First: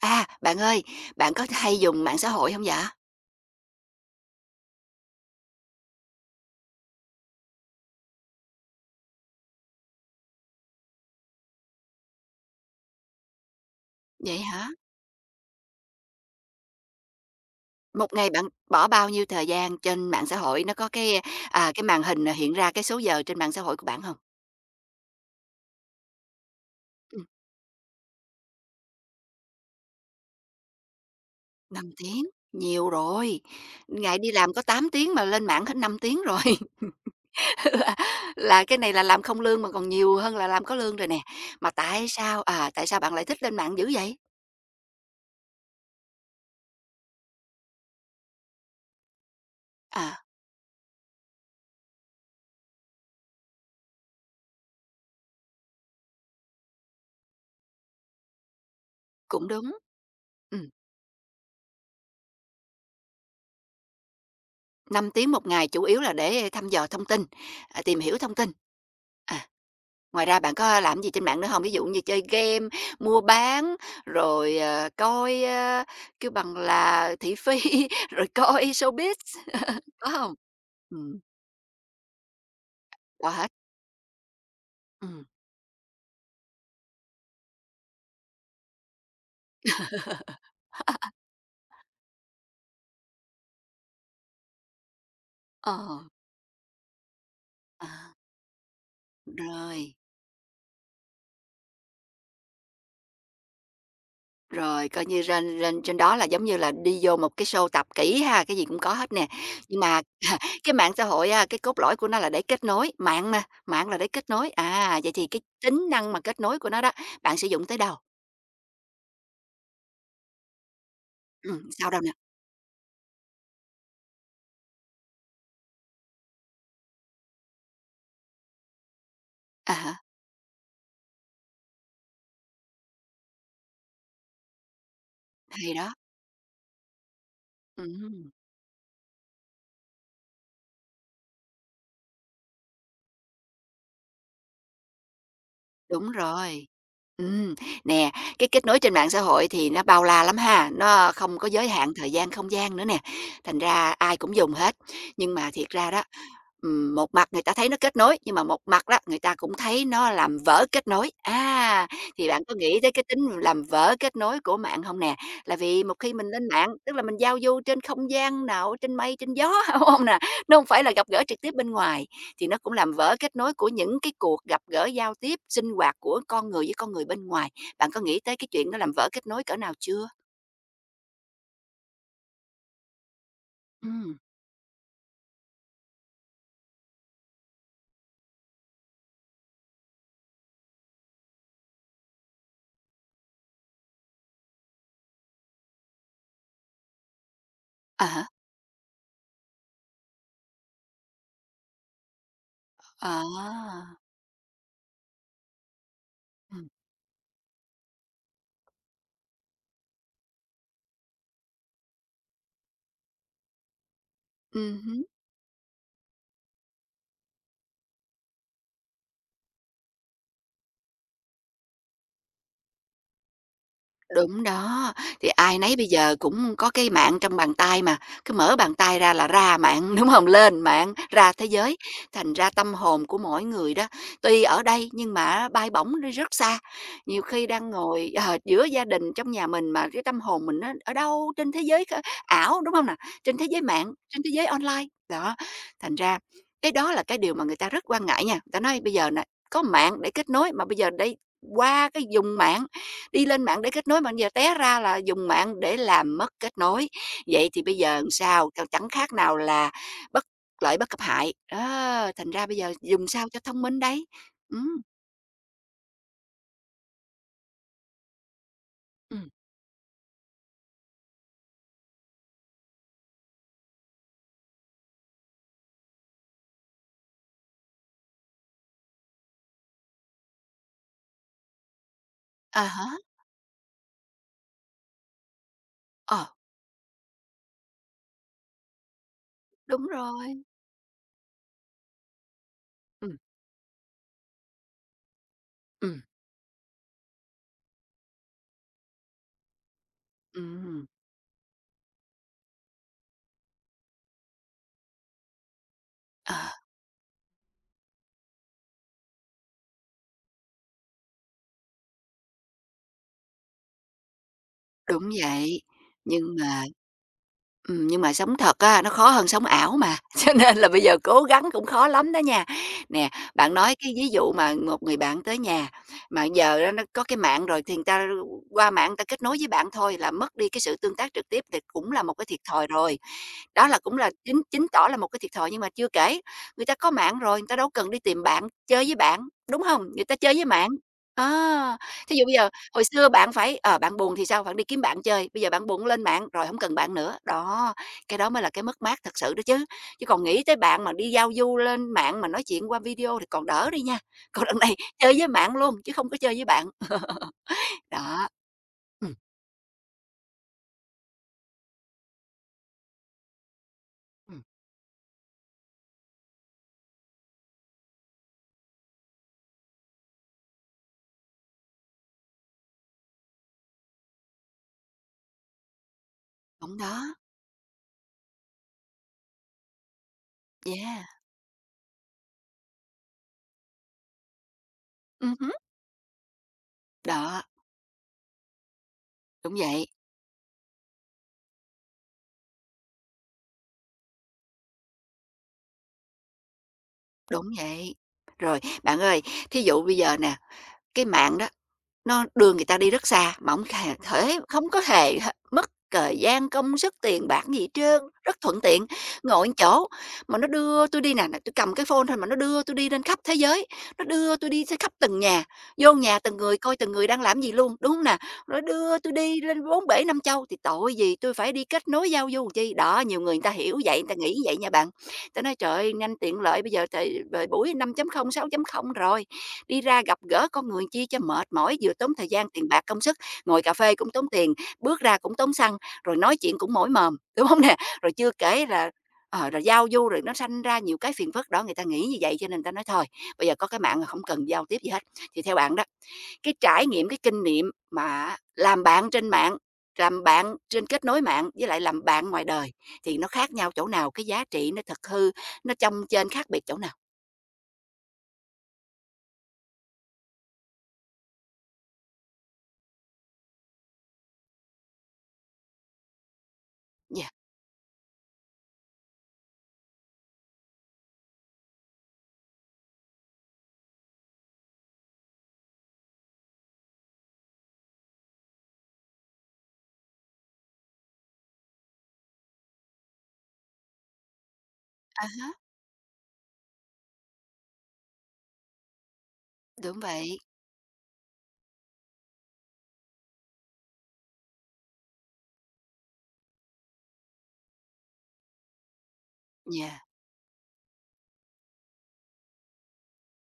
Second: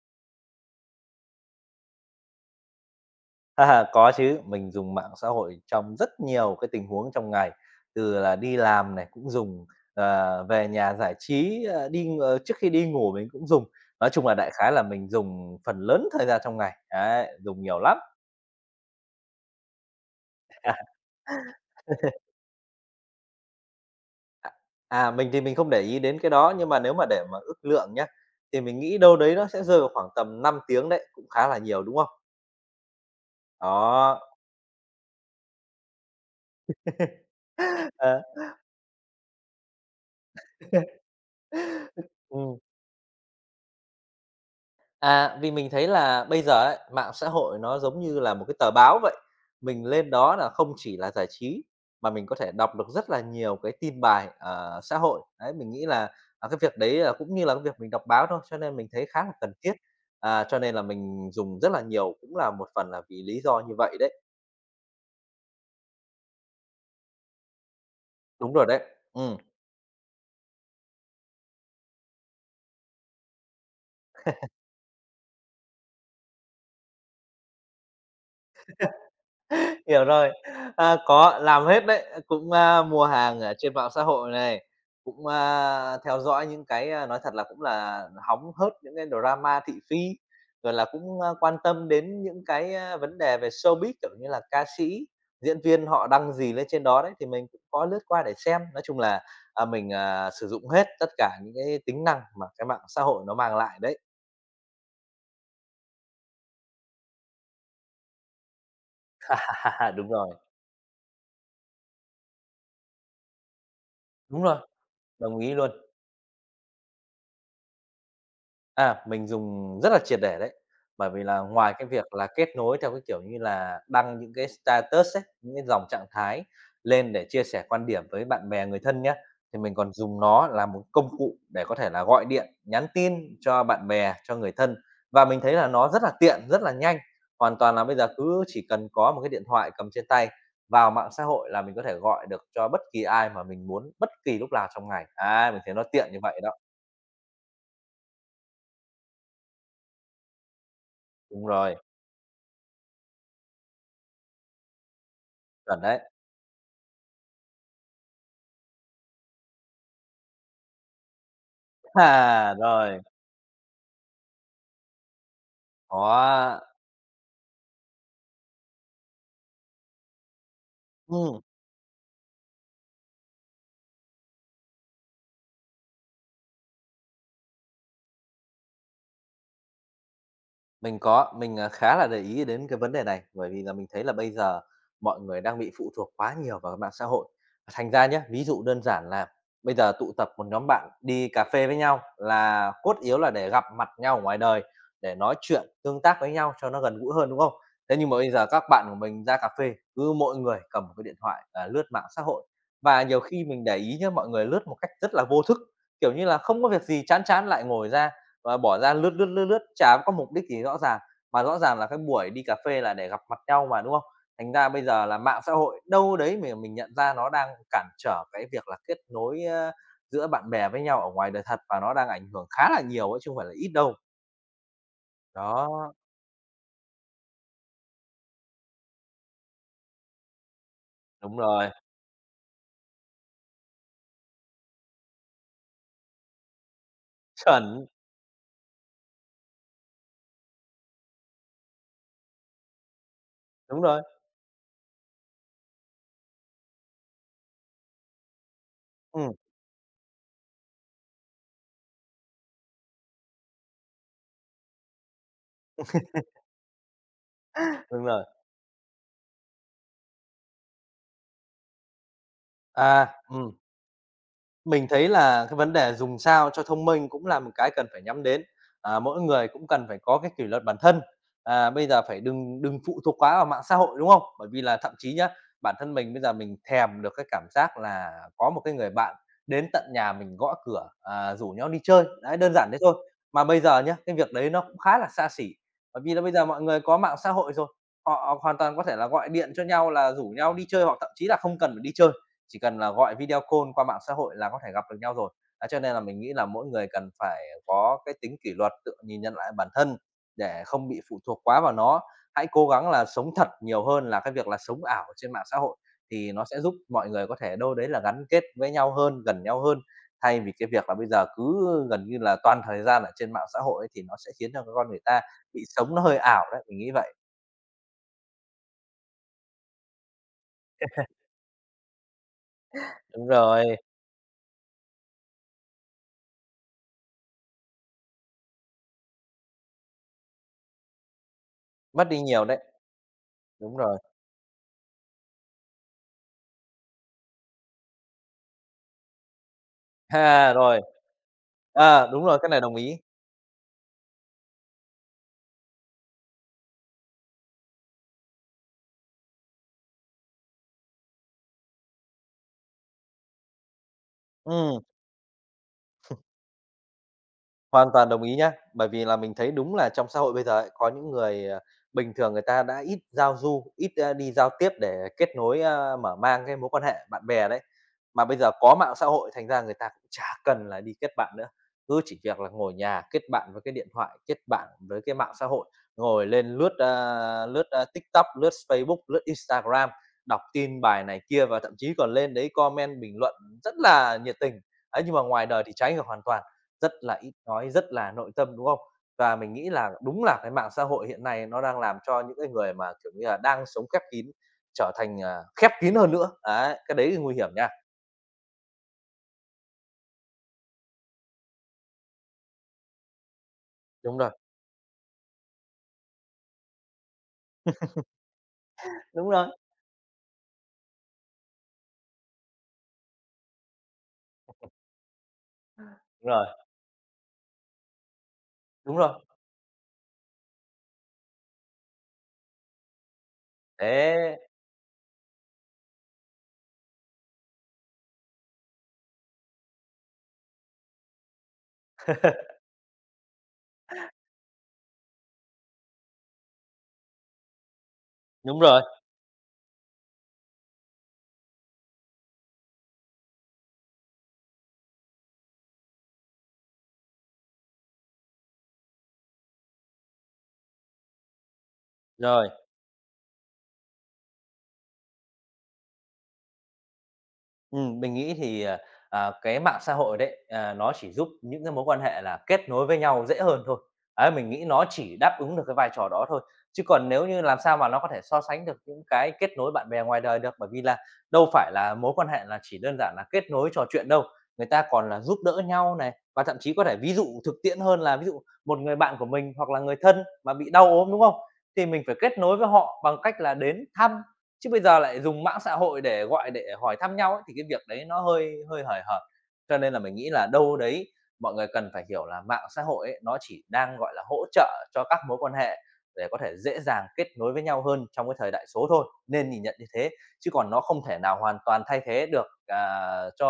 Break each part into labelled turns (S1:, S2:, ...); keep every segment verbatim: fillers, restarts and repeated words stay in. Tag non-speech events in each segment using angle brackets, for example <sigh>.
S1: À, bạn ơi, bạn có hay dùng mạng xã hội không dạ?
S2: À, có chứ, mình dùng mạng xã hội trong rất nhiều cái tình huống trong ngày, từ là đi làm này cũng dùng, ờ, về nhà giải trí, ờ, đi ng ờ, trước khi đi ngủ mình cũng dùng. Nói chung là
S1: Vậy
S2: đại
S1: hả?
S2: khái là mình dùng phần lớn thời gian trong ngày, đấy, dùng nhiều lắm.
S1: Một ngày bạn bỏ bao nhiêu thời gian trên mạng xã hội? Nó có cái, à, cái màn hình hiện ra cái số giờ trên mạng xã hội của bạn không?
S2: À, à, mình thì mình không để ý đến cái đó, nhưng mà nếu mà để
S1: Ừm.
S2: mà ước lượng nhá, thì mình nghĩ đâu đấy nó sẽ rơi vào khoảng tầm năm tiếng đấy, cũng khá là nhiều,
S1: năm
S2: đúng không?
S1: tiếng, nhiều rồi. Ngày
S2: Đó.
S1: đi làm có tám tiếng mà lên mạng hết năm tiếng rồi.
S2: <laughs>
S1: <laughs> Là
S2: Ờ.
S1: là cái này là làm không lương mà còn nhiều hơn là làm có lương rồi nè. Mà tại sao,
S2: Ừm.
S1: à, tại sao bạn lại thích lên mạng dữ vậy?
S2: À, vì mình thấy là bây giờ ấy, mạng xã hội nó giống như là một cái tờ báo vậy. Mình lên
S1: À,
S2: đó là không chỉ là giải trí mà mình có thể đọc được rất là nhiều cái tin bài, ờ, xã hội. Đấy, mình nghĩ là, à, cái việc đấy là cũng như là cái việc mình đọc báo thôi, cho nên mình thấy khá là
S1: cũng
S2: cần
S1: đúng.
S2: thiết. À, cho
S1: Ừm.
S2: nên là mình dùng rất là nhiều, cũng là một phần là vì lý do như vậy đấy.
S1: Năm tiếng một ngày chủ yếu là để thăm dò thông tin, à, tìm hiểu thông tin.
S2: Đúng rồi đấy. ừ
S1: À, ngoài ra bạn có làm gì trên mạng nữa không? Ví dụ như chơi game, mua bán, rồi, ờ, coi, ơ, kêu bằng là thị phi, <laughs> rồi coi showbiz, <laughs>
S2: Hiểu
S1: có
S2: rồi.
S1: không?
S2: À,
S1: Ừm,
S2: có, làm hết đấy, cũng, a, mua
S1: có
S2: hàng
S1: hết,
S2: ở trên mạng xã hội này,
S1: ừm,
S2: cũng, a, theo dõi những cái, a, nói thật là cũng là hóng hớt những cái drama thị phi, rồi là cũng, a, quan tâm đến những cái, a, vấn đề về showbiz, kiểu như là, ca sĩ, diễn viên
S1: ờ,
S2: họ đăng gì lên trên đó đấy, thì mình cũng có
S1: ờ,
S2: lướt qua để xem. Nói chung là, à, mình,
S1: rồi,
S2: à, sử dụng hết tất cả những cái tính năng mà cái mạng xã hội nó mang lại đấy.
S1: rồi coi như trên rên trên đó là giống như là đi vô một cái show tập kỹ ha, cái gì cũng có hết nè. Nhưng
S2: <laughs>
S1: mà
S2: Đúng rồi,
S1: cái mạng xã hội á, cái cốt lõi của nó là để kết nối, mạng mà, mạng là để kết
S2: Đúng
S1: nối.
S2: rồi.
S1: À, vậy thì
S2: đồng
S1: cái
S2: ý luôn.
S1: tính năng mà kết nối của nó đó, bạn sử dụng tới đâu?
S2: À, mình dùng rất là triệt để đấy. Bởi vì là
S1: Ừm,
S2: ngoài cái
S1: sao đâu nè?
S2: việc là kết nối theo cái kiểu như là đăng những cái status ấy, những cái dòng trạng thái lên để chia sẻ quan điểm với bạn bè, người thân nhé, thì
S1: À
S2: mình còn
S1: há,
S2: dùng nó là một công cụ để có thể là gọi điện, nhắn tin cho bạn bè, cho người thân. Và mình thấy là
S1: hay
S2: nó
S1: đó.
S2: rất là tiện, rất là nhanh. Hoàn toàn là bây giờ
S1: Ừm,
S2: cứ chỉ cần có một cái điện thoại cầm trên tay, vào mạng xã hội là mình có thể gọi được cho bất kỳ ai mà mình muốn bất kỳ lúc nào trong ngày. À, mình thấy nó tiện
S1: đúng
S2: như vậy đó.
S1: rồi. Ừm, nè, cái kết nối trên mạng xã hội thì nó bao la lắm ha, nó không
S2: Đúng
S1: có giới
S2: rồi,
S1: hạn thời gian, không gian nữa nè, thành ra ai cũng dùng hết. Nhưng mà thiệt
S2: chuẩn
S1: ra
S2: đấy.
S1: đó, ừm, một mặt người ta thấy nó kết nối, nhưng mà một mặt đó, người ta cũng thấy nó làm vỡ kết nối. À, thì bạn
S2: À,
S1: có nghĩ tới
S2: rồi,
S1: cái tính làm vỡ kết nối của mạng không nè? Là vì một khi mình lên
S2: có,
S1: mạng, tức là mình giao du trên không gian nào, trên mây, trên gió, <laughs> đúng hông nè? Nó không phải là gặp gỡ
S2: ừ.
S1: trực tiếp bên ngoài, thì nó cũng làm vỡ kết nối của những cái cuộc gặp gỡ giao tiếp, sinh hoạt của con người với con người bên ngoài. Bạn có nghĩ tới cái chuyện nó làm vỡ kết nối cỡ nào chưa?
S2: Mình có, mình, à, khá là để ý đến cái vấn đề này, bởi vì là mình thấy là
S1: Ừm,
S2: bây giờ mọi người đang bị phụ thuộc quá nhiều vào mạng xã hội. Thành ra nhé ví dụ đơn giản là bây giờ tụ tập một nhóm bạn đi cà phê với nhau là cốt yếu là để gặp mặt nhau ở ngoài đời, để nói chuyện, tương tác với nhau cho nó gần gũi hơn, đúng không? Thế
S1: à
S2: nhưng mà
S1: há,
S2: bây giờ các bạn của mình ra cà phê, cứ mỗi người cầm một cái điện thoại, à, lướt mạng xã hội. Và nhiều khi mình để
S1: à,
S2: ý nhé mọi người lướt một cách rất là vô thức, kiểu như là,
S1: ừ
S2: không có việc gì chán chán lại ngồi ra và bỏ ra lướt, lướt, lướt, lướt, chả có mục đích gì rõ ràng, mà rõ ràng là cái buổi đi cà phê là để gặp mặt nhau mà, đúng không? Thành ra bây
S1: ừm.
S2: giờ là mạng xã hội đâu đấy mình mình nhận ra nó đang cản trở cái việc là kết nối, ơ, giữa bạn bè với nhau ở ngoài đời thật và nó đang ảnh hưởng khá là nhiều ấy chứ không phải là ít đâu.
S1: Đúng đó, thì ai nấy bây
S2: Đó,
S1: giờ cũng có cái mạng trong bàn tay mà, cứ mở bàn tay ra là ra mạng, <laughs> đúng không? Lên mạng, ra
S2: đúng
S1: thế
S2: rồi,
S1: giới. Thành ra tâm hồn của mỗi người đó, tuy ở đây nhưng mà bay bổng đi rất xa. Nhiều khi đang
S2: chuẩn,
S1: ngồi, ờ, giữa gia đình trong nhà mình mà cái tâm hồn mình nó ở đâu trên thế giới kha ảo, đúng không nè? Trên thế giới
S2: đúng
S1: mạng,
S2: rồi,
S1: trên thế giới online. Đó, thành ra cái đó là cái điều mà người ta rất quan ngại nha. Người ta nói bây giờ nè,
S2: ừm,
S1: có mạng để kết nối mà bây giờ đây qua cái dùng mạng, đi lên mạng để kết nối mà giờ té ra là dùng mạng để làm mất kết nối. Vậy thì bây giờ
S2: đúng rồi.
S1: sao? Ch chẳng khác nào là bất lợi bất cập hại, đó, thành ra bây giờ dùng
S2: À,
S1: sao cho
S2: ừm.
S1: thông minh đấy. Ừm.
S2: Mình thấy là cái vấn đề dùng sao cho thông minh cũng là một cái cần phải nhắm đến. À, mỗi
S1: Ừm.
S2: người cũng cần phải có cái kỷ luật bản thân. À, bây giờ phải đừng đừng phụ thuộc quá vào mạng xã hội, đúng không? Bởi vì là thậm chí nhá, bản thân mình bây giờ mình thèm được cái cảm giác là có một cái người bạn đến tận nhà mình gõ cửa, à, rủ nhau đi chơi, đấy, đơn
S1: À
S2: giản thế
S1: há,
S2: thôi. Mà bây giờ nhá, cái việc đấy nó cũng khá là xa xỉ, bởi vì là
S1: ờ,
S2: bây giờ mọi người có mạng xã hội rồi, họ hoàn toàn có thể là gọi điện cho
S1: đúng
S2: nhau là rủ
S1: rồi.
S2: nhau đi chơi, hoặc thậm chí là không cần phải đi chơi. Chỉ cần là gọi
S1: Ừm,
S2: video call qua mạng xã hội là có thể gặp được nhau rồi. Á, cho nên
S1: ừm,
S2: là mình nghĩ là mỗi người cần phải có cái tính kỷ luật, tự nhìn nhận lại bản thân để
S1: ừm,
S2: không bị phụ thuộc quá vào nó. Hãy cố gắng là sống thật nhiều hơn là cái việc là sống ảo trên mạng xã hội, thì
S1: ờ,
S2: nó sẽ giúp mọi người có thể đâu đấy là gắn kết với nhau hơn, gần nhau hơn, thay vì cái việc là bây giờ cứ gần như là toàn thời gian ở trên mạng xã hội ấy, thì nó sẽ khiến cho con người
S1: đúng
S2: ta
S1: vậy,
S2: bị sống nó hơi
S1: nhưng
S2: ảo
S1: mà
S2: đấy, mình nghĩ vậy.
S1: ừm, nhưng mà sống thật á, nó khó hơn sống ảo mà, <laughs> cho nên là bây giờ cố gắng cũng khó lắm đó nha. Nè,
S2: Đúng
S1: bạn nói
S2: rồi,
S1: cái ví dụ mà một người bạn tới nhà, mà giờ á nó có cái mạng rồi thì người ta qua mạng người ta kết nối với bạn thôi là mất đi cái sự tương tác trực tiếp thì cũng là
S2: mất
S1: một
S2: đi
S1: cái thiệt
S2: nhiều đấy.
S1: thòi rồi. Đó
S2: Đúng
S1: là cũng
S2: rồi.
S1: là chính chứng tỏ là một cái thiệt thòi, nhưng mà chưa kể, người ta có mạng rồi, người ta đâu cần đi tìm bạn, chơi với bạn, đúng không? Người ta chơi với
S2: Ha,
S1: mạng.
S2: rồi.
S1: Á,
S2: À,
S1: thí dụ
S2: đúng
S1: bây
S2: rồi,
S1: giờ
S2: cái này đồng
S1: hồi
S2: ý.
S1: xưa bạn phải ờ, bạn buồn thì sao? Bạn đi kiếm bạn chơi, bây giờ bạn buồn lên mạng rồi không cần bạn nữa. Đó, cái đó mới là cái mất mát thật sự đó chứ. Chứ còn nghĩ tới bạn mà đi giao du lên mạng mà nói chuyện qua video thì còn đỡ đi nha, còn đằng này
S2: Ừm.
S1: <laughs> chơi với mạng luôn chứ không có chơi với bạn. <laughs>
S2: Hoàn toàn đồng
S1: Đó,
S2: ý nhá. Bởi vì
S1: ừm,
S2: là mình thấy đúng là trong xã hội bây giờ ấy, có những người, ờ, bình thường người ta đã ít giao du, ít, a, đi
S1: ừm,
S2: giao tiếp để kết nối, a, mở mang cái mối quan hệ bạn bè đấy. Mà bây giờ có mạng xã hội thành ra người ta cũng chả cần là đi kết bạn nữa, cứ chỉ việc là ngồi nhà kết bạn với cái điện thoại, kết bạn với cái mạng xã hội, ngồi lên lướt,
S1: đúng đó,
S2: a, lướt, a, TikTok, lướt Facebook, lướt Instagram, đọc tin
S1: yeah,
S2: bài này kia và thậm chí còn lên đấy comment bình luận rất là nhiệt tình. Ấy, nhưng mà
S1: ừm
S2: ngoài
S1: hứm,
S2: đời thì trái ngược hoàn toàn rất là ít
S1: đó,
S2: nói, rất là nội tâm, đúng không? Và mình
S1: đúng
S2: nghĩ
S1: vậy,
S2: là đúng là cái mạng xã hội hiện nay nó đang làm cho những cái người mà, kiểu như là, đang sống khép kín trở thành, à, khép kín hơn nữa. Đấy, cái đấy thì nguy
S1: đúng
S2: hiểm nha.
S1: vậy. Rồi, bạn ơi, thí dụ bây giờ nè cái mạng đó, nó đưa người ta đi rất xa mà hổng hề
S2: Đúng rồi,
S1: thể không có hề h mất thời gian, công sức, tiền bạc gì hết trơn, rất thuận tiện.
S2: đúng
S1: Ngồi
S2: rồi,
S1: một chỗ mà nó đưa tôi đi nè, nè, tui cầm cái phone thôi mà nó đưa tôi đi lên khắp thế giới, nó đưa tôi đi tới khắp từng nhà, vô nhà
S2: đúng
S1: từng
S2: rồi,
S1: người coi từng người đang làm gì luôn, đúng hông nè? Rồi
S2: đúng
S1: đưa tôi
S2: rồi.
S1: đi lên bốn bể năm châu, thì tội gì tôi phải đi kết nối giao du làm chi? Đó, nhiều người người ta hiểu vậy, người ta nghĩ
S2: Thế
S1: vậy nha bạn. Tớ nói: "Trời ơi, nhanh tiện lợi bây giờ thời thời buổi năm chấm không sáu chấm không rồi, đi ra gặp gỡ con người chi cho mệt mỏi, vừa tốn thời gian,
S2: <laughs>
S1: tiền bạc, công sức, ngồi cà phê cũng tốn tiền, bước ra cũng tốn xăng, rồi nói chuyện cũng mỏi mồm", đúng không nè? Rồi chưa
S2: đúng
S1: kể
S2: rồi,
S1: là, ờ, rồi giao du rồi nó sanh ra nhiều cái phiền phức đó, người ta nghĩ như vậy cho nên người ta nói: "Thôi, bây giờ có cái mạng là không cần giao tiếp gì hết." Thì theo bạn đó cái trải nghiệm, cái kinh nghiệm mà làm bạn trên mạng, làm bạn trên kết nối mạng với lại làm bạn ngoài
S2: rồi.
S1: đời thì nó khác nhau chỗ nào? Cái giá trị nó thật hư, nó trong trên khác biệt chỗ nào?
S2: Ừm, mình nghĩ thì, ờ, ờ, cái mạng xã hội đấy, ờ, nó chỉ giúp những cái mối quan hệ là kết nối với nhau dễ hơn thôi. Ấy, mình nghĩ nó chỉ đáp ứng được cái vai trò đó thôi, chứ còn nếu
S1: Yeah,
S2: như làm sao mà nó có thể so sánh được những cái kết nối bạn bè ngoài đời được, bởi vì là đâu phải là mối quan hệ là chỉ đơn giản là kết nối trò chuyện đâu, người ta còn là giúp đỡ nhau này, và thậm chí có thể ví dụ thực tiễn hơn là ví dụ một người bạn của mình hoặc là người thân mà bị đau ốm, đúng không? Thì mình phải kết nối với họ bằng cách là đến thăm. Chứ bây giờ lại
S1: à
S2: dùng
S1: há,
S2: mạng xã hội để gọi để hỏi thăm nhau ấy, thì cái việc đấy nó hơi hơi hời hợt. Cho nên là
S1: đúng
S2: mình nghĩ
S1: vậy,
S2: là đâu đấy mọi người cần phải hiểu là mạng xã hội ấy, nó chỉ đang, gọi là, hỗ trợ cho các mối quan hệ để có thể dễ dàng kết nối với nhau hơn trong cái thời đại số thôi, nên nhìn nhận như
S1: yeah,
S2: thế, chứ còn nó không thể nào hoàn toàn thay thế được, à, cho,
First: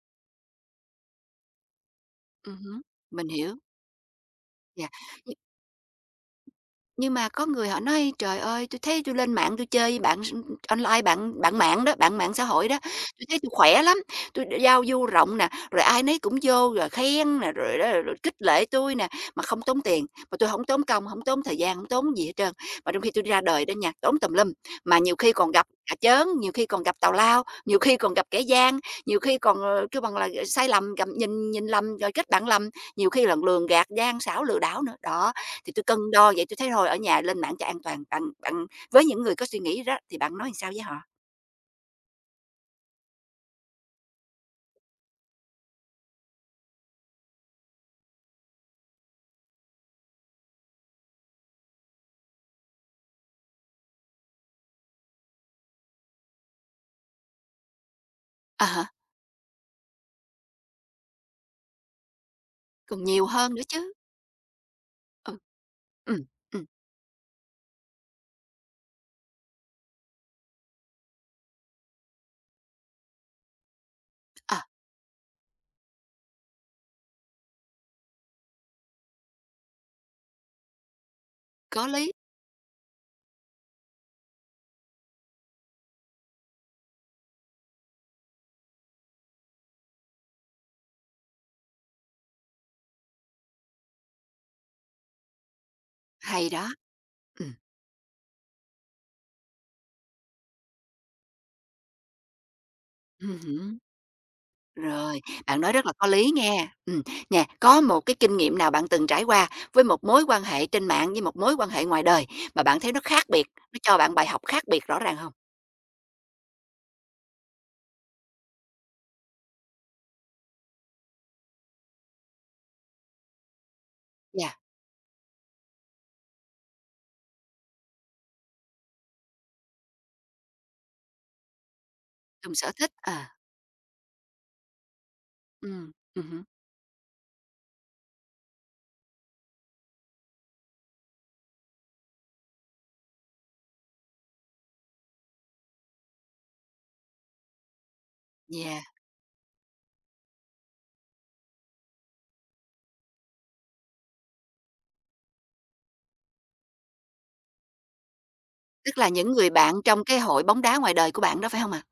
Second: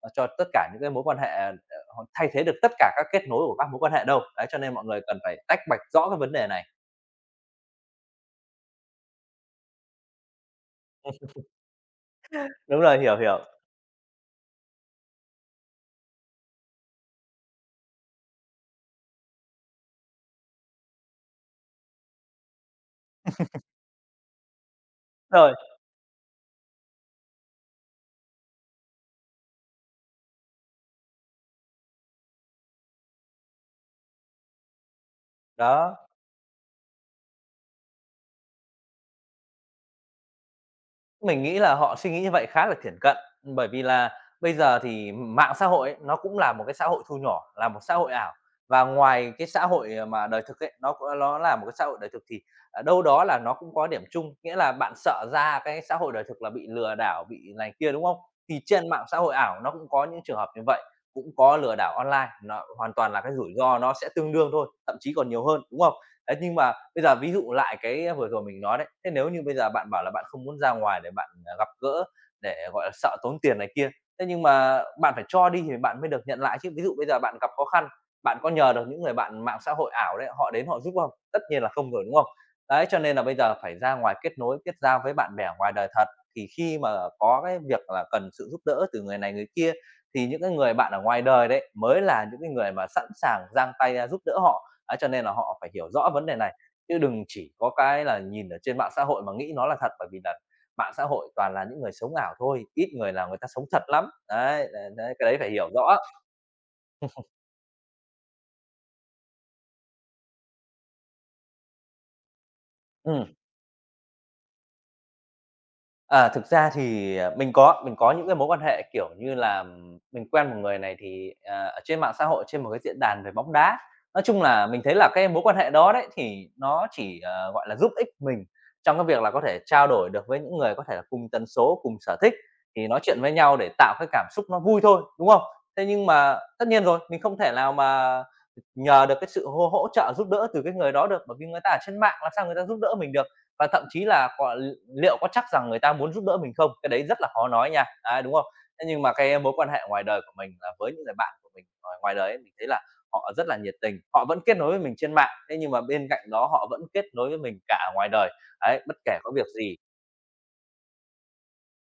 S2: ờ, cho tất cả những cái mối quan hệ, à, ờ, thay thế được
S1: ừm
S2: tất
S1: hứm,
S2: cả các kết
S1: mình
S2: nối của
S1: hiểu,
S2: các mối quan hệ đâu. Đấy, cho nên mọi
S1: yeah.
S2: người cần phải tách bạch rõ cái vấn đề này.
S1: Nhưng mà có người họ nói: "Trời ơi, tôi thấy tôi lên mạng tôi chơi với bạn s online, bạn bạn mạng đó, bạn mạng xã hội đó,
S2: Đúng rồi, hiểu,
S1: tôi thấy
S2: hiểu.
S1: tôi khỏe lắm, tôi đ giao du rộng nè, rồi ai nấy cũng vô rồi khen nè, rồi đó rồi khích lệ tôi nè, mà không tốn tiền, mà tôi không tốn công, không tốn thời gian, không tốn gì hết trơn. Mà trong khi tôi ra đời đó nha, tốn tùm lum, mà nhiều khi còn
S2: Rồi,
S1: gặp cả chớn, nhiều khi còn gặp tào lao, nhiều khi còn gặp kẻ gian, nhiều khi còn, ờ, kêu bằng là, ờ, sai lầm, gặp nhìn nhìn lầm rồi kết bạn lầm, nhiều khi là lường gạt, gian xảo, lừa đảo nữa." Đó, thì tôi
S2: đó.
S1: cân đo vậy tôi thấy thôi ở nhà lên mạng cho an toàn, bạn bạn với những người có suy nghĩ đó thì bạn nói làm sao với họ?
S2: Mình nghĩ là họ suy nghĩ như vậy khá là thiển cận, bởi vì là bây giờ thì mạng xã hội ấy, nó cũng là một cái xã hội thu nhỏ, là một xã hội ảo. Và ngoài cái xã hội, ờ, mà đời thực ấy, nó cũng ló là một cái xã hội đời thực thì, à, đâu đó là nó cũng có điểm chung, nghĩa là bạn sợ ra cái xã hội đời thực là bị lừa đảo, bị này kia, đúng không? Thì
S1: À há,
S2: trên mạng xã hội ảo nó cũng có những trường hợp như vậy, cũng có lừa đảo online, nó hoàn
S1: còn
S2: toàn là
S1: nhiều
S2: cái rủi
S1: hơn nữa
S2: ro
S1: chứ.
S2: nó sẽ tương đương thôi, thậm chí còn
S1: Ừ.
S2: nhiều hơn, đúng không?
S1: Ừm,
S2: Đấy, nhưng
S1: ừm,
S2: mà Bây giờ ví dụ lại cái vừa rồi mình nói đấy, thế nếu như bây giờ bạn bảo là bạn không muốn ra ngoài để bạn, à, gặp gỡ, để, gọi là, sợ tốn tiền này kia, thế nhưng
S1: ờ,
S2: mà bạn phải cho đi thì bạn mới được nhận lại chứ. Ví dụ bây giờ bạn gặp khó khăn, bạn có nhờ được những người bạn mạng xã hội ảo đấy, họ đến họ giúp không? Tất nhiên là
S1: có
S2: không rồi,
S1: lý,
S2: đúng không? Đấy, cho nên là bây giờ phải ra ngoài kết nối, kết giao với bạn bè ngoài đời thật, thì khi mà có cái việc là cần sự giúp đỡ từ người này người kia, thì những cái người bạn ở ngoài đời đấy mới là những cái người mà sẵn sàng giang tay ra giúp đỡ họ. Đấy, cho nên là họ phải hiểu rõ vấn đề
S1: hay
S2: này.
S1: đó.
S2: Chứ đừng
S1: Ừm,
S2: chỉ có cái là nhìn ở trên mạng xã hội mà nghĩ nó là thật, bởi vì là mạng xã hội toàn là những người sống ảo thôi, ít người là
S1: ừm
S2: người ta sống
S1: hứm.
S2: thật lắm. Đấy, đấy, đấy,
S1: Rồi,
S2: cái đấy phải
S1: bạn
S2: hiểu
S1: nói rất là
S2: rõ.
S1: có lý nghe. Ừm, nè, có một cái kinh nghiệm nào bạn từng trải qua với một mối quan hệ trên mạng với một mối quan hệ ngoài đời mà bạn thấy nó khác
S2: Ừm.
S1: biệt, nó cho bạn bài học khác biệt rõ ràng không?
S2: À, thực ra thì, à, mình có, mình có những cái mối quan hệ, kiểu như là, mình quen một người này thì, ờ, ở trên mạng xã hội, trên một cái diễn đàn về bóng đá. Nói chung
S1: Yeah,
S2: là mình thấy là cái mối quan hệ đó đấy thì nó chỉ, ờ, gọi là, giúp ích mình trong cái việc là có thể trao đổi được với những người có thể là cùng tần số, cùng sở thích,
S1: cùng sở
S2: thì
S1: thích,
S2: nói chuyện với
S1: à,
S2: nhau để tạo cái cảm xúc nó vui thôi, đúng không? Thế
S1: ừm,
S2: nhưng
S1: ừm
S2: mà
S1: hứm.
S2: tất nhiên rồi, mình không thể nào mà nhờ được cái sự hô hỗ trợ giúp đỡ từ cái người đó được, bởi vì người ta ở trên mạng làm sao người ta giúp đỡ mình được và thậm chí là còn liệu có chắc rằng người ta muốn giúp đỡ mình không? Cái đấy rất là khó nói nha, đấy, đúng không?
S1: Yeah,
S2: Thế nhưng mà cái mối quan hệ ngoài đời của mình là với những người bạn của mình ở ngoài đời ấy, mình thấy là họ rất là nhiệt tình, họ vẫn kết nối với mình trên mạng, thế nhưng mà bên cạnh đó họ vẫn kết nối với mình cả ở ngoài đời, đấy, bất
S1: tức là
S2: kể
S1: những
S2: có việc
S1: người bạn
S2: gì.
S1: trong cái hội bóng đá ngoài đời của bạn đó, phải không ạ?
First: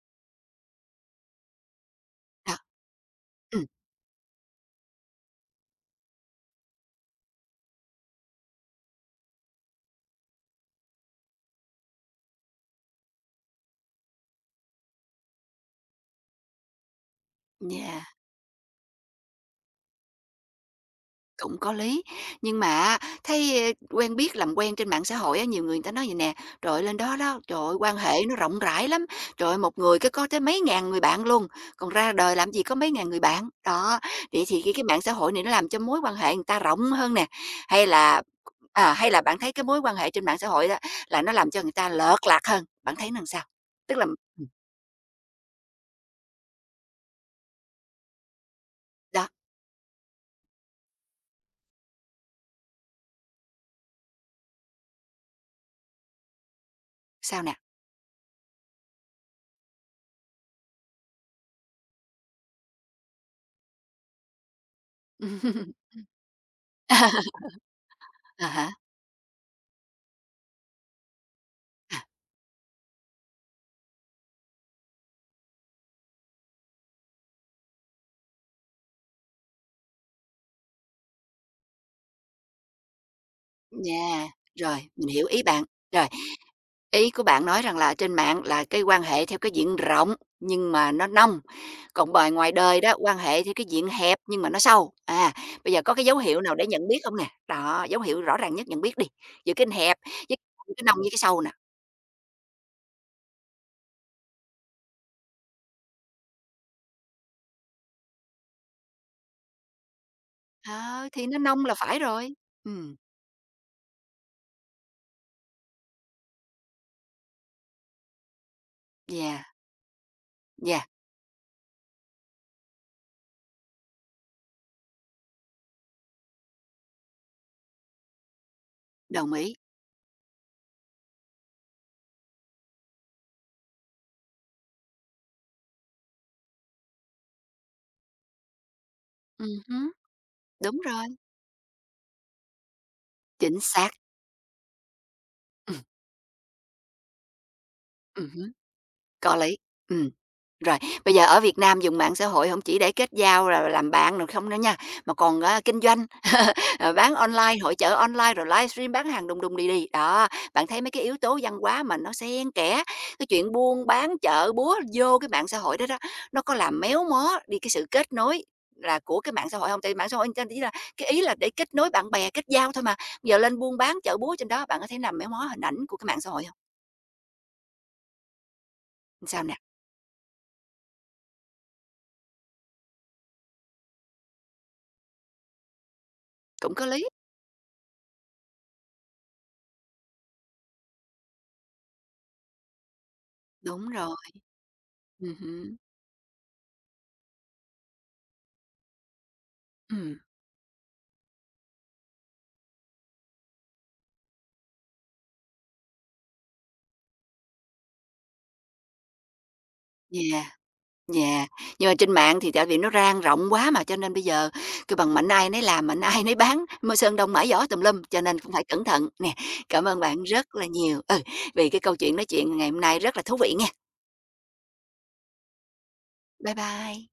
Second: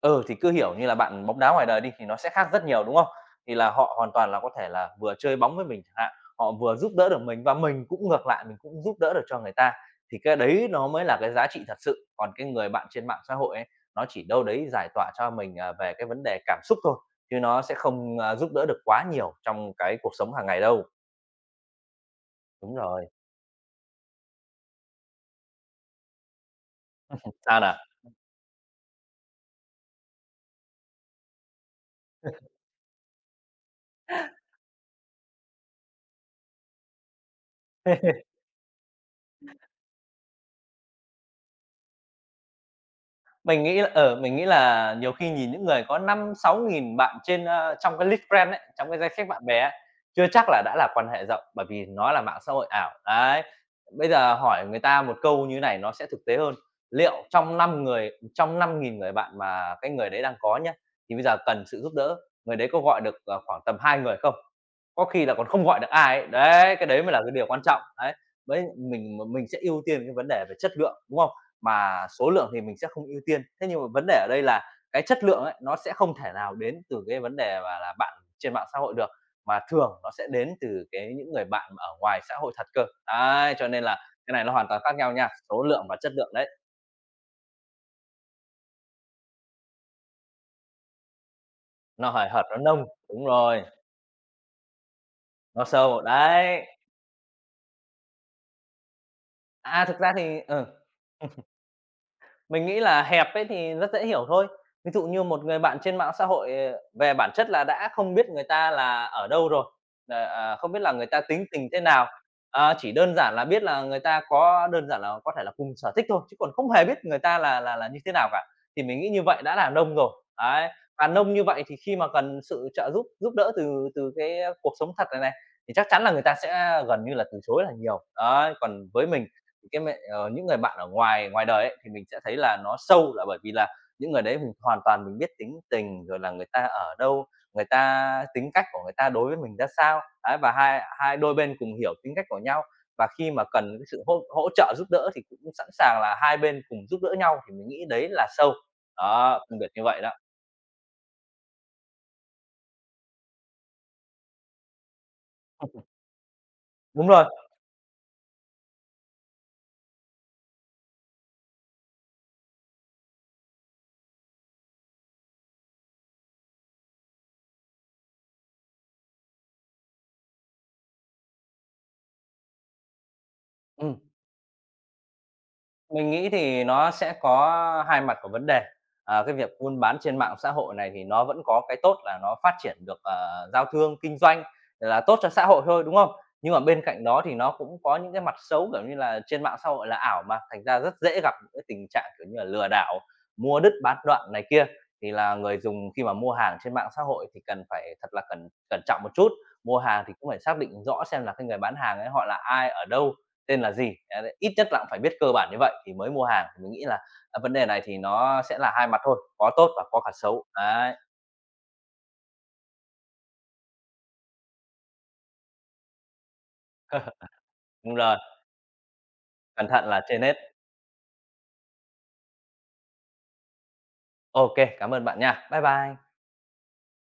S2: Ừ, thì cứ hiểu như là bạn bóng đá ngoài đời đi thì nó sẽ khác
S1: Ờ.
S2: rất nhiều, đúng không? Thì
S1: Ừm,
S2: là họ hoàn toàn là có thể là vừa chơi bóng với mình chẳng hạn, họ vừa giúp đỡ được mình và mình cũng ngược lại, mình cũng giúp đỡ được cho người ta. Thì cái đấy nó mới là cái giá trị thật sự, còn cái người bạn trên mạng xã hội ấy, nó chỉ đâu đấy giải tỏa cho mình, à, về cái vấn đề cảm xúc thôi, chứ nó sẽ
S1: yeah,
S2: không, a, giúp đỡ được quá nhiều trong cái cuộc sống hàng ngày đâu.
S1: cũng có lý. Nhưng mà
S2: Đúng
S1: á,
S2: rồi.
S1: thấy, ơ, quen biết làm quen trên mạng xã hội á, nhiều người người ta nói vầy nè: "Trời ơi, lên đó đó, trời
S2: Sao
S1: ơi,
S2: nào?
S1: quan hệ nó rộng rãi lắm, trời ơi, một người cái có tới mấy ngàn người bạn luôn, còn ra đời làm gì có mấy ngàn người bạn." Đó, vậy thì cái cái mạng xã hội này nó làm cho mối quan hệ người ta rộng hơn nè, hay là à, hay là bạn thấy cái mối quan hệ trên mạng xã hội đó là nó làm cho người ta lợt lạc hơn? Bạn thấy làm sao?
S2: Mình nghĩ là
S1: Tức là
S2: ở mình nghĩ
S1: ừm,
S2: là nhiều khi nhìn những người có năm sáu nghìn bạn trên, a, trong cái list friend ấy, trong cái danh
S1: đó,
S2: sách bạn bè ấy, chưa chắc là đã là quan hệ rộng, bởi vì nó là mạng xã hội ảo, đấy. Bây giờ hỏi người ta một câu như này nó sẽ thực tế hơn, liệu
S1: sao nè?
S2: trong năm người trong năm nghìn người bạn mà cái người đấy đang có nhá, thì bây giờ cần sự giúp đỡ, người đấy có gọi được, ờ, khoảng tầm hai người không? Có khi là còn không gọi được
S1: <laughs>
S2: ai ấy, đấy, cái đấy mới là cái điều quan trọng, đấy.
S1: À
S2: Đấy,
S1: há.
S2: mình mình sẽ ưu tiên cái vấn đề về chất lượng, đúng không? Mà số lượng thì mình sẽ không ưu tiên. Thế nhưng mà vấn đề ở đây là cái chất lượng ấy, nó sẽ không thể nào đến từ cái vấn đề mà là bạn trên mạng xã hội được, mà thường nó sẽ đến từ cái những người bạn mà ở ngoài xã hội thật cơ. Đấy, cho nên là
S1: Nha
S2: cái này nó hoàn
S1: rồi,
S2: toàn khác
S1: mình
S2: nhau
S1: hiểu
S2: nha,
S1: ý
S2: số
S1: bạn.
S2: lượng và
S1: Rồi,
S2: chất lượng đấy,
S1: ý của bạn nói rằng là trên mạng là cái quan hệ theo cái diện rộng nhưng mà nó nông,
S2: nó
S1: còn
S2: hời
S1: bề
S2: hợt,
S1: ngoài
S2: nó
S1: đời
S2: nông.
S1: đó, quan
S2: Đúng
S1: hệ theo
S2: rồi,
S1: cái diện hẹp nhưng mà nó sâu. À,
S2: nó
S1: bây giờ có
S2: sâu,
S1: cái dấu hiệu nào
S2: đấy.
S1: để nhận biết không nè? Đó, dấu hiệu rõ ràng nhất nhận biết đi, giữa cái
S2: À,
S1: hẹp
S2: thực ra
S1: với
S2: thì ừ. Ừ.
S1: cái nông với cái sâu nè.
S2: Mình nghĩ là hẹp ấy thì rất dễ hiểu thôi. Ví dụ như một người bạn trên mạng xã hội, ờ, về bản chất là đã không biết người ta là ở đâu rồi, ờ, ờ, không biết là người
S1: Ờ,
S2: ta
S1: thì nó
S2: tính
S1: nông
S2: tình
S1: là
S2: thế
S1: phải
S2: nào,
S1: rồi.
S2: ờ, chỉ
S1: Ừm,
S2: đơn giản là biết là người ta có đơn giản là có thể là cùng sở thích thôi, chứ còn không hề biết người ta là là là như thế nào cả. Thì mình nghĩ như
S1: yeah,
S2: vậy đã là nông rồi, đấy.
S1: yeah,
S2: Và nông như vậy thì khi mà cần sự trợ giúp giúp đỡ từ từ cái cuộc sống thật này này, thì chắc chắn là người ta sẽ gần như là từ chối là nhiều. Đấy, còn với mình
S1: đồng ý.
S2: cái mẹ ờ, những người bạn ở ngoài ngoài đời ấy, thì mình sẽ thấy là nó sâu là bởi vì là những người đấy mình hoàn toàn mình biết tính tình, rồi là người ta ở đâu, người ta tính cách của người ta đối với
S1: Ừm
S2: mình ra
S1: hứm,
S2: sao, ấy, và
S1: đúng
S2: hai
S1: rồi,
S2: hai đôi bên cùng hiểu tính cách của nhau. Và khi mà
S1: chính
S2: cần cái
S1: xác.
S2: sự hỗ hỗ trợ giúp đỡ thì cũng sẵn
S1: Ừm,
S2: sàng là hai bên cùng giúp đỡ nhau, thì mình nghĩ đấy là
S1: ừm hứm,
S2: sâu.
S1: có
S2: Đó,
S1: lý.
S2: công việc như vậy
S1: Ừm.
S2: đó.
S1: Rồi, bây giờ ở Việt Nam dùng mạng xã hội không chỉ để kết giao rồi làm bạn rồi không nữa nha, mà còn, à, kinh
S2: <laughs>
S1: doanh, <laughs> ờ,
S2: Đúng
S1: bán
S2: rồi.
S1: online, hội chợ online, rồi livestream bán hàng đùng đùng đi đi. Đó, bạn thấy mấy cái yếu tố văn hóa mà nó xen kẽ, cái chuyện buôn bán chợ búa vô cái mạng xã hội đó đó, nó có làm méo mó đi cái sự kết nối là của cái mạng xã hội không? Tại vì mạng xã hội người chỉ là cái ý là để kết nối bạn bè, kết giao thôi mà, giờ lên buôn bán
S2: Ừm.
S1: chợ búa trên đó, bạn có thấy làm méo mó hình ảnh của cái
S2: Mình
S1: mạng
S2: nghĩ
S1: xã hội không?
S2: thì nó sẽ có hai mặt của vấn đề. Ờ, cái
S1: Sao
S2: việc
S1: nè?
S2: buôn bán trên mạng xã hội này thì nó vẫn có cái tốt là nó phát triển được, ờ, giao thương, kinh doanh là tốt cho xã hội thôi, đúng không? Nhưng mà
S1: Cũng
S2: bên
S1: có
S2: cạnh
S1: lý.
S2: đó thì nó cũng có những cái mặt xấu, kiểu như là, trên mạng xã hội là ảo mà, thành ra rất dễ gặp những cái tình trạng, kiểu như là, lừa đảo, mua đứt
S1: Đúng
S2: bán
S1: rồi,
S2: đoạn này kia. Thì
S1: ừ
S2: là người
S1: hứm,
S2: dùng khi mà mua hàng trên mạng xã hội thì cần phải thật là cẩn cẩn trọng một chút, mua hàng thì
S1: ừm.
S2: cũng phải xác định rõ xem là cái người bán hàng ấy họ là ai, ở đâu, tên là gì? Đấy, ít nhất là cũng phải biết cơ bản như vậy thì mới mua hàng, thì mình nghĩ là, à, vấn đề này thì nó sẽ là hai mặt thôi, có tốt và có cả
S1: Yeah,
S2: xấu. Đấy,
S1: yeah. Nhưng mà trên mạng thì tại vì nó rang rộng quá mà, cho nên bây giờ kêu bằng mạnh ai nấy làm, mạnh ai nấy bán, mơ sơn đông mãi
S2: <laughs>
S1: giỏ tùm
S2: đúng
S1: lum,
S2: rồi,
S1: cho nên cũng phải cẩn thận nè.
S2: cẩn
S1: Cảm
S2: thận
S1: ơn
S2: là
S1: bạn
S2: trên hết.
S1: rất là nhiều, ừ, vì cái câu chuyện nói chuyện ngày hôm nay rất là thú vị nha.
S2: OK, cảm ơn bạn nha. Bye bye.
S1: Bye bye.